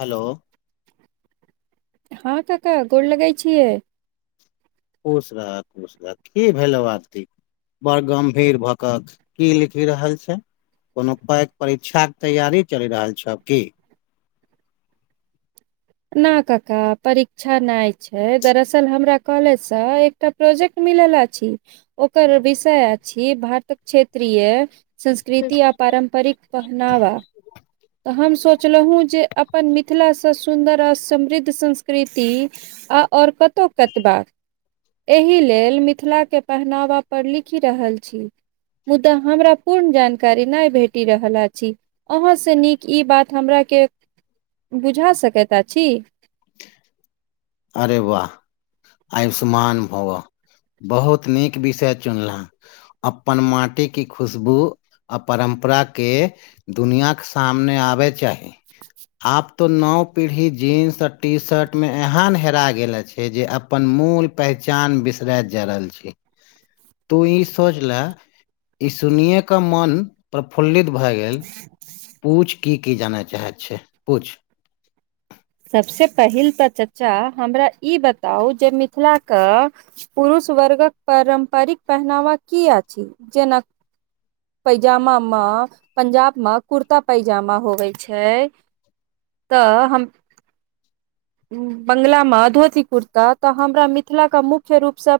हलो हँ काका गोड़ लगै छियै खुश रह खुश रह की भेलौ आरती बड़ गम्भीर भक की लिखि रहल छै कोनो पैग परीक्षा के तैयारी चलि रहल छ की ना काका परीक्षा न छै दरसल हमरा कॉलेजसँ एक एकटा प्रोजेक्ट मिलल अछी ओकर विषय अछि भारतक क्षेत्रीय संस्कृति आ पारम्परिक पहनावा तऽ हम सोचलहुँ जे अपन मिथिलाँ स सुन्दर आ समृद्ध संस्कृति आ और कतौ कतबा एहि लेल मिथिलाके पहनावा पर लिखि रहल छी। मुदा हमरा पूर्ण जानकारी नहि भेटि रहल अछि। अहाँ सँ नीक ई बात हमराके बुझा सकैत अछि। अरे वाह आयुष्मान भवः। बहुत नीक विषय चुनला अपन माटी की खुशबू आ परम्परा के दुनिया के सामने आबे चाही। आब तो नओ पीढ़ी जींस आ टी शर्टमे एहन हेरा गेल अछि जे अपन मूल पहचान बिसरैत जा रहल छी। तू ई सोच लय ई सुनए कऽ मन प्रफुल्लित भए गेल पूछ की की जानय चाहैत छैय पूछ। सबसे पहिल तऽ चच्चा हमरा ई बताउ जे मिथिला कऽ पुरुष वर्गक पारम्परिक पहनावा की अछि जेनक पैजामा मऽ पंजाब मे कुर्ता पैजामा होवे छैय। तऽ हम बंगला मऽ धोती कुर्ता तऽ हमरा मिथिला कऽ मुख्य रूपसँ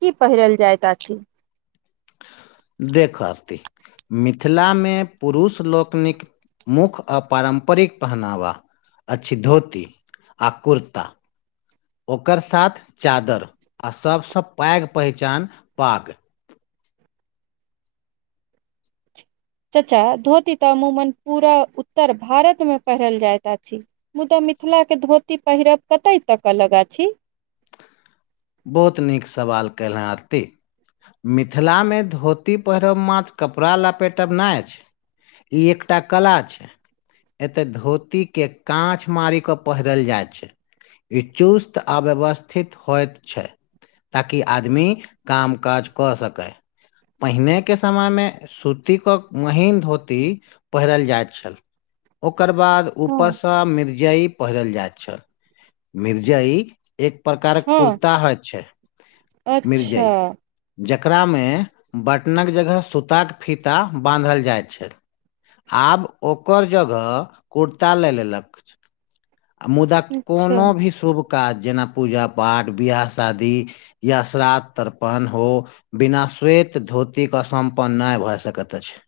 की पहिरल जाइत अछि? देख आरती मिथिला मे पुरुष लोकनिक मुख आ पारम्परिक पहनावा अच्छी धोती। आ कुर्ता। ओकर साथ चादर आ सभसँ पैघ पहिचान पाग। चच्चा धोती तऽ अमूमन पूरा उत्तर भारत मे पहिरल जाइत अछि। मुदा मिथिलाके धोती पहिरब कतय तक अलग अछि? बहुत नीक सवाल कयल हेँ आरती। मिथिला मे धोती पहिरब माथ कपड़ा लपेटब नहि अछि। ई एकटा कला छैय। एते धोती के कांछ मारी के पहिरल जाइ छैय। ई चुस्त अब्यवस्थित होइत छैय ताकि आदमी काम काज कऽ सकैय। पहिने के समय में सूती कऽ महीन धोती पहिरल जाइत छल। ओकर बाद ऊपर हँ सँ मिर्जइ पहिरल जाइत छल मिर्जइ। एक प्रकारक हँ कुर्ता होइ छैय अच्छा मिर्जइ। जकरा मे बटनक जगह सुताक फीता बानधल जाइत छैय। आब ओकर जगह कुर्ता ले लेलक। आ मुदा अच्छा कोनो भी शुभ काज जेना पूजा पाठ बियाह शादी या श्राद्ध तर्पण हो बिना श्वेत धोती कऽ सम्पन्न नहि भऽ सकैत अछि।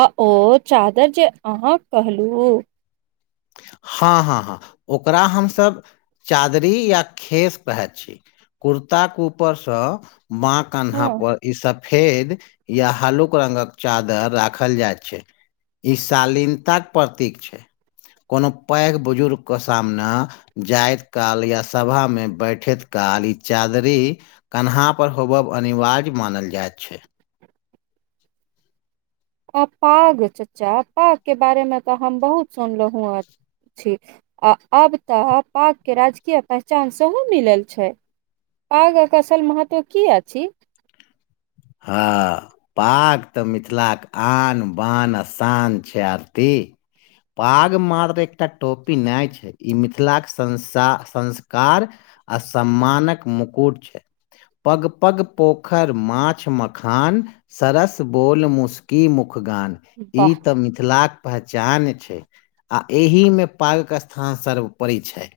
आ ओ चादर जे अहाँ कहलहु हँ हँ हँ ओकरा हमसभ चादरी या खेस पहैत छी। कुर्ता ऊपर सँ बाँ हँ कन्हा पर ई सब फेद या हल्लुक रंगक चादर राखल जाइत छैय। ई शालीनता कऽ प्रतीक छैय। कोनो पैघ बुजुर्ग कऽ सामना जायइत काल या सभामे बैठैत काल ई चाधरी कन्हा पर होबब अनिवार्य मानल जाइत छैय अ पाग चचा पाग के बारे मे तऽ हम बहुत सुनलहु हऽ छी आ आब तऽ पाग के राजकीय पहचान सेहो मिलल छैय पागक असल महत्व की अछि हँ पाग तऽ मिथिलाक आन बान आ शान छैय आरती पाग मार एकटा टोपी नहि छैय ई मिथिलाक संसा संस्कार आ सम्मानक मुकुट छैय पग - पग पोखर माछ माछ मखान सरस बोल मुस्की मुखगान ई वाह तऽ मिथिल मिथिलाक पहचान छैय आ एहि मे पागक स्थान सर्वोपरि छै।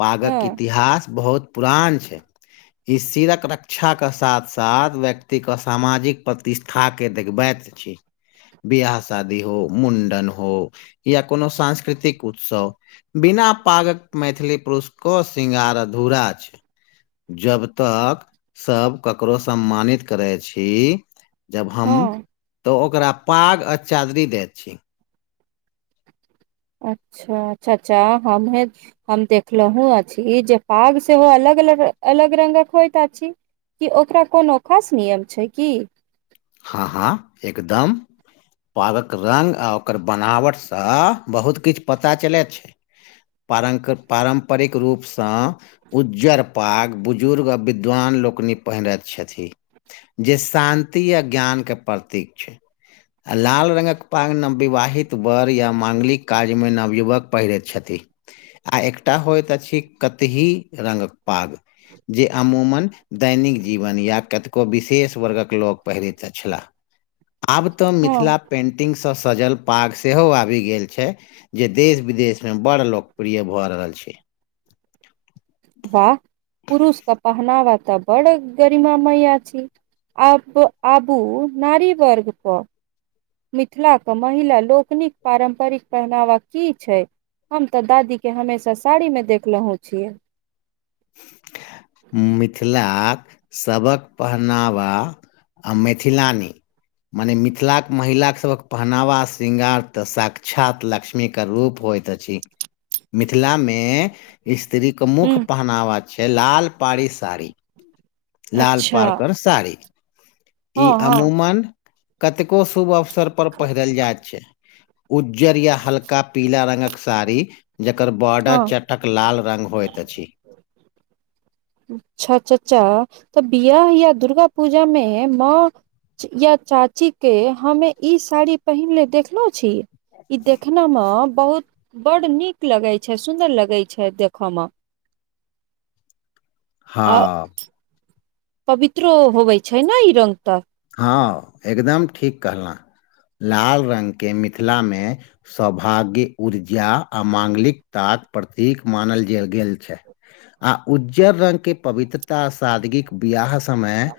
पागक हँ इतिहास बहुत पुरान छै ई सिरक रक्षा कऽ साथ साथ व्यक्तिके सामाजिक प्रतिष्ठाकेँ देखबैत अछि। बिआाह शादी हो मुण्डन हो या कोनो सांस्कृतिक उत्सव बिना पागक मैथिली पुरुष कऽ श्रृंगार अधूरा छै। जब तक सब ककरो सम्मानित करै छी जब हम हँ तऽ ओकरा पाग आ चादरी दैत छी। अच्छा चचा हमहुं हम देखलहुँ अछि जे पाग सेहो अलग अऽ अलग रंगक होइत अछि। की ओकरा कोनो खास नियम छै की। हँ हँ एकदम। पागक रंग आ ओकर बनावटसँ बहुत किछु पता चलै छैय पारम पारम्परिक रूपसँ उज्जर पाग बुजुर्ग आ विद्वान लोकनि पहिरैत छथि। जे शान्ति आ ज्ञानकऽ प्रतीक छै। आ लाल रंगक पाग नवविवाहित वर या मांगलिक काजमे नवयुवक पहिरैत छथिन। आ एकटा होयइत अछि कतही रंगक पाग जे अमूमन दैनिक जीवन या कतको विशेष वर्गक लोक पहिरैत छला। आब तऽ हँ मिथिला पेन्टिंगसँ सजल पाग सेहो आबि गेल छै। जे देश विदेश मे बड़ लोकप्रिय भए रहल छैय। वाह पुरुषक पहनावा तऽ बड़ गरिमामय छी। आब आबू नारी वर्ग पऽ मिथिलाक कऽ महिला लोकनिक पारम्परिक पहनावा की छै। हम तऽ दादी कऽ हमेशा साड़ी मे देखलहुं छियै। [unintelligible] मिथिलाक सभक पहनावा आ मैथिलानी मने मिथिलाके महिलासभक पहनावा श्रृंगार तऽ साक्षात लक्ष्मीके रूप होइत अछि। छी मिथिला मे स्त्री के मुख्य हूं पहनावा छै लाल पाड़ी साड़ी लाल अच्छा पार्कर साड़ी ई हँ हँ अमूमन कतेको शुभ अवसर पर पहिरल जाय छै उज्जर या हल्का पीला रंगक साड़ी जकर बॉर्डर हँ च टक लाल रंग होइत अछि। अच्छा चचा तऽ बियाह या दुर्गा पूजामे माॅं या चाचीके हमे ई साड़ी पहिरले देखल छी ई देखन मे बहुत बड नीक लगे छै सुदर लगे छै देखऽ मे। आ हँ पवित्रो होबै छै ने ई रंग तऽ। हँ एकदम ठीक कहल। लाल रंग के मिथिला मे सौभाग्य ऊर्जा आ मांगलिकताक प्रतीक मानल गेल छै। आ उज्जर रंग के पवित्रता सादगीक बियाह समय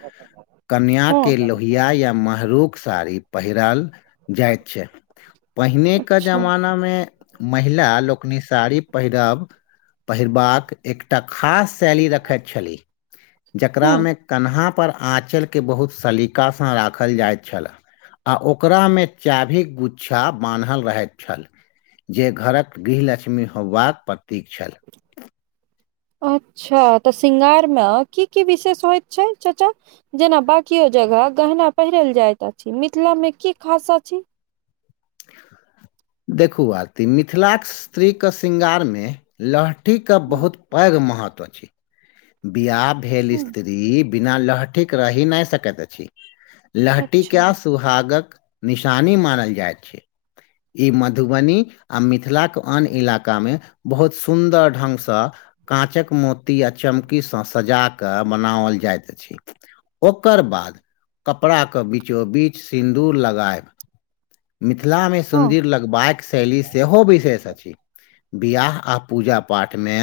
कन्याक के हँ लोहिया या महरूक साड़ी पहिराल जाइत छै पहिनेक- के अच्छा जमाना मे महिला लोकनि साड़ी पहिरब पहिरबाक एकटा खास शैली रखैत छलीह हूँ जकरामे कन्हा पर आँचलके बहुत सलीकासँ राखल जाइत छलए। आ ओकरा मे चाभिक गुच्छा बान्हल रहैत छल। जे घरक गृहलक्ष्मी होयबाक प्रतीक छल अच्छा तऽ श्रृंगार म की की विशेष होइत छै चाचा जेना बाकियो जगह गहना पहिरल जाइत अछि मिथिला मे की खास अछि देखू आरती मिथिलाक स्त्रीेक श्रृंगार मे लह ठी क बहुत पैघ महत्व अछि बिआह भेल स्त्री बिना लहठीक रहि नहि सकैत अछि लहटिके अच्छा आ सुहागक निशानी मानल जाइत छै ई मधुबनी आ मिथिलाक आन इलाका मे बहुत सुन्दर ढंग सऽ काँचक मोती आ चमकीसँ सजा कऽ बनाओल जाइत अछि ओकर बाद कपड़ाक बीचो बीच सिन्दूर लगायब मिथिलामे हँ सुन्दर लगबाइक शैली सेहो विशेष अछि बिआह आ पूजा पाठमे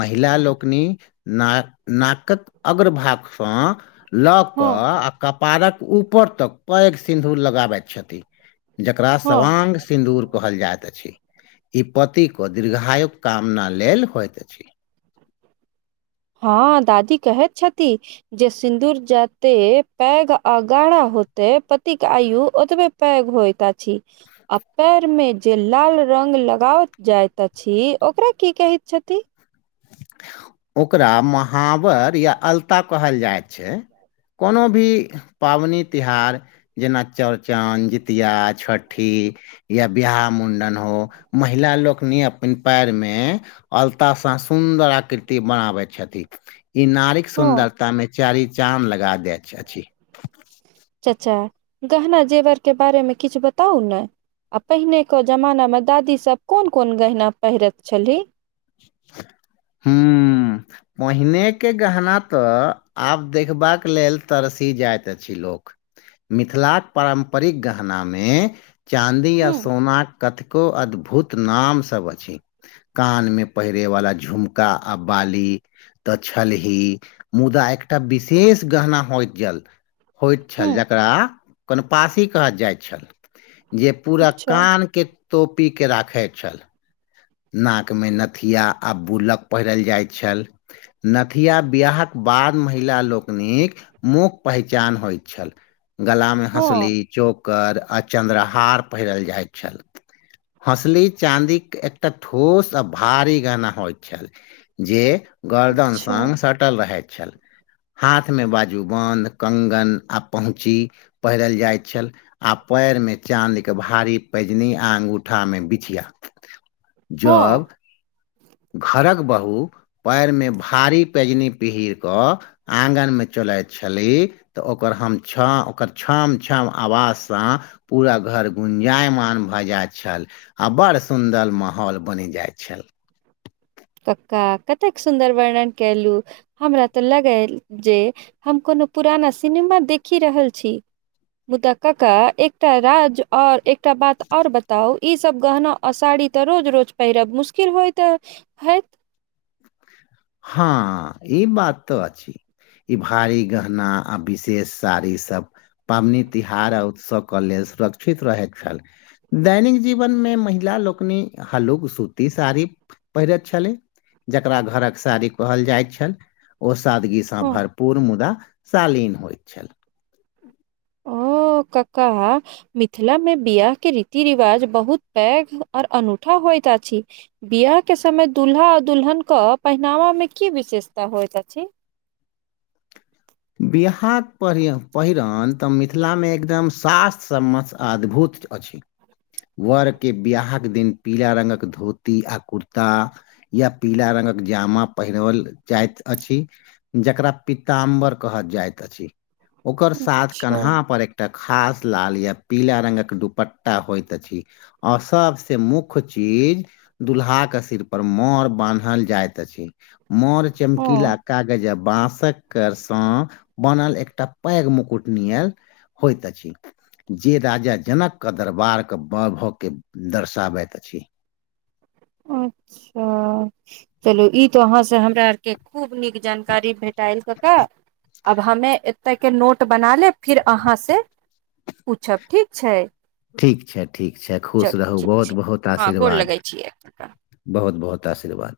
महिला लोकनि ना नाकक अग्र भागसँ लऽ कऽ हँ आ कपारक ऊपर तक पैघ सिंन्दूर लगाबैत छथि जकरा हँ सवांग सिन्दूर कहल जायत अछि ई पति क दीर्घायुक कामना लेल होइत अछि हँ दादी कहैत छथि जे सिन्दूर जत्ते पैघ आ गाढ़ा होतै पतिक आयु ओतबे पैघ होइत अछि आ पैरमे जे लाल रंग लगाओत जाइत अछि ओकरा की कहैत छथि ओकरा महाबर या अलता कहल जाइत छै कोनो भी पाबनि तिहार जेना चौड़चन, जितिया, छठी या बियाह मुण्डन हो महिला लोकनि अपन पैर मे अलता सा सुन्दर आकृति बनाबै छथि ई नारीक हँ सुन्दरता मे चारी चाँद लगा दैछेछी [inaudible] चचा गहना जेवर केँ बारे में किछ बताउ न आ पहिने केँ जमानामे दादी सब कोन कोन गहना पहिरैत छलीह [unintelligible] पहिने केँ गहना तऽ आब देखबाक लेल तरसी जाइत अछि लोक मिथिलाक पारम्परिक गहना में चाँदी आ हूँ सोनाक कतको अद्भुत नाम सब अछि कान मे पहिरे वाला झुमका आ बाली तऽ छलही मुदा एकटा विशेष गहना होइत जल होइत छल हूँ जकरा कनपासी कहत जाइत छल जे पूरा अच्छा कान केँ तोपी केँ राखे छल नाकमे नथिया आ बूलक पहिरल जाइत छल नथिआ बियाहक बाद महिला लोकनिक मुख पहिचान होइत छल [inaudible] गलामे हँ हँसुली चोक कर आ चन्द्रहार पहिरल जाइत छल हसली चाँदी कऽ तऽ ठोस आ भारी गहना होइत छल जे गर्दन अच्छा सन सट टल रहैत छल हाथ मे बाजू बन्ध कंगन आ पहुँची पहिरल जाइ छल आ पैरमे चाँदी कऽ भारी पैजनी आ अंगुठामे बिछिया हँ जब घरक बहु पैर में भारी पैजनी पीहिर कऽ आंगन में चलैत छली तऽ ओकर हम छौ ओकर छम छम आवाजसँ पूरा घर गुंजायमान भऽ जाइत छल आ बड़ सुन्दर माहौल बनि जाइत छल कका कतेक सुन्दर वर्णन कैलु हमरा तऽ लगय जे हम कोनो पुराना सिनेमा देखि रहल छी मुदा कका एकटा राज्य और एक एकटा बात और बताऊ ई सब गहना आ साड़ी तऽ रोज रोज पहिरब मुश्किल होयत तऽ हैत हँ ई बात तऽ अछी ई भारी गहना आ विशेष साड़ी सब पाबनि तिहार आ उत्सव कऽ लेल सुरक्षित रहैत छल दैनिक जीवन में महिला लोकनि हल्लुक सूती साड़ी पहिरैत छलै जकरा घरक साड़ी कहल जाइत छल ओ सादगीसँ हँ भरपूर मुदा शालीन होइत छल ओ कका मिथिला में बियाह केँ रीति रिवाज बहुत पैघ और अनूठा होइत अछि बियाह केँ समय दुल्हा आ दुल्हनक पहिनावा म की विशेषता होइत अछि बिहाय पहि पहिरन तऽ मिथिला में एकदम शास्तथ्य सम मत्स्य अद्भुत अछि वर केँ बियाहक दिन पीला रंगक धोती आ कुर्ता या पीला रंगक जामा पहिरवल जाइत अछि जकरा पितिताम्बर कह जाइत अछि ओकर साथ अच्छा कन्ह पर एक टा खास लाल ये पीला रंगगक दुपट्टा होयइत अछि आओ सबसे मुख्य चीज दुल्हाक कऽ सिर पर मोर बान्हल जाइत अछि मोर चमकीला हँ आ कागज आ बाँसक कर तऽ बनल एकटा पैघ मुकुट नियल होइत अछि जे राजा जनक कऽ दरबार के ब भऽ के दर्शाबैत अछि अच्छा चलू ई तऽ अहाँसँ हमरा आरके खूब नीक जानकारी भेटाएल कका अब हमे एतय कऽ नोट बना लेब फिर अहाँ से पूछब ठीक छै ठीक छै ठीक छै खुश चलू रहू ठीक बहुत छै बहुत हँ गोर आशीर्वाद लगै छियै कक्का बहुत बहुत आशीर्वाद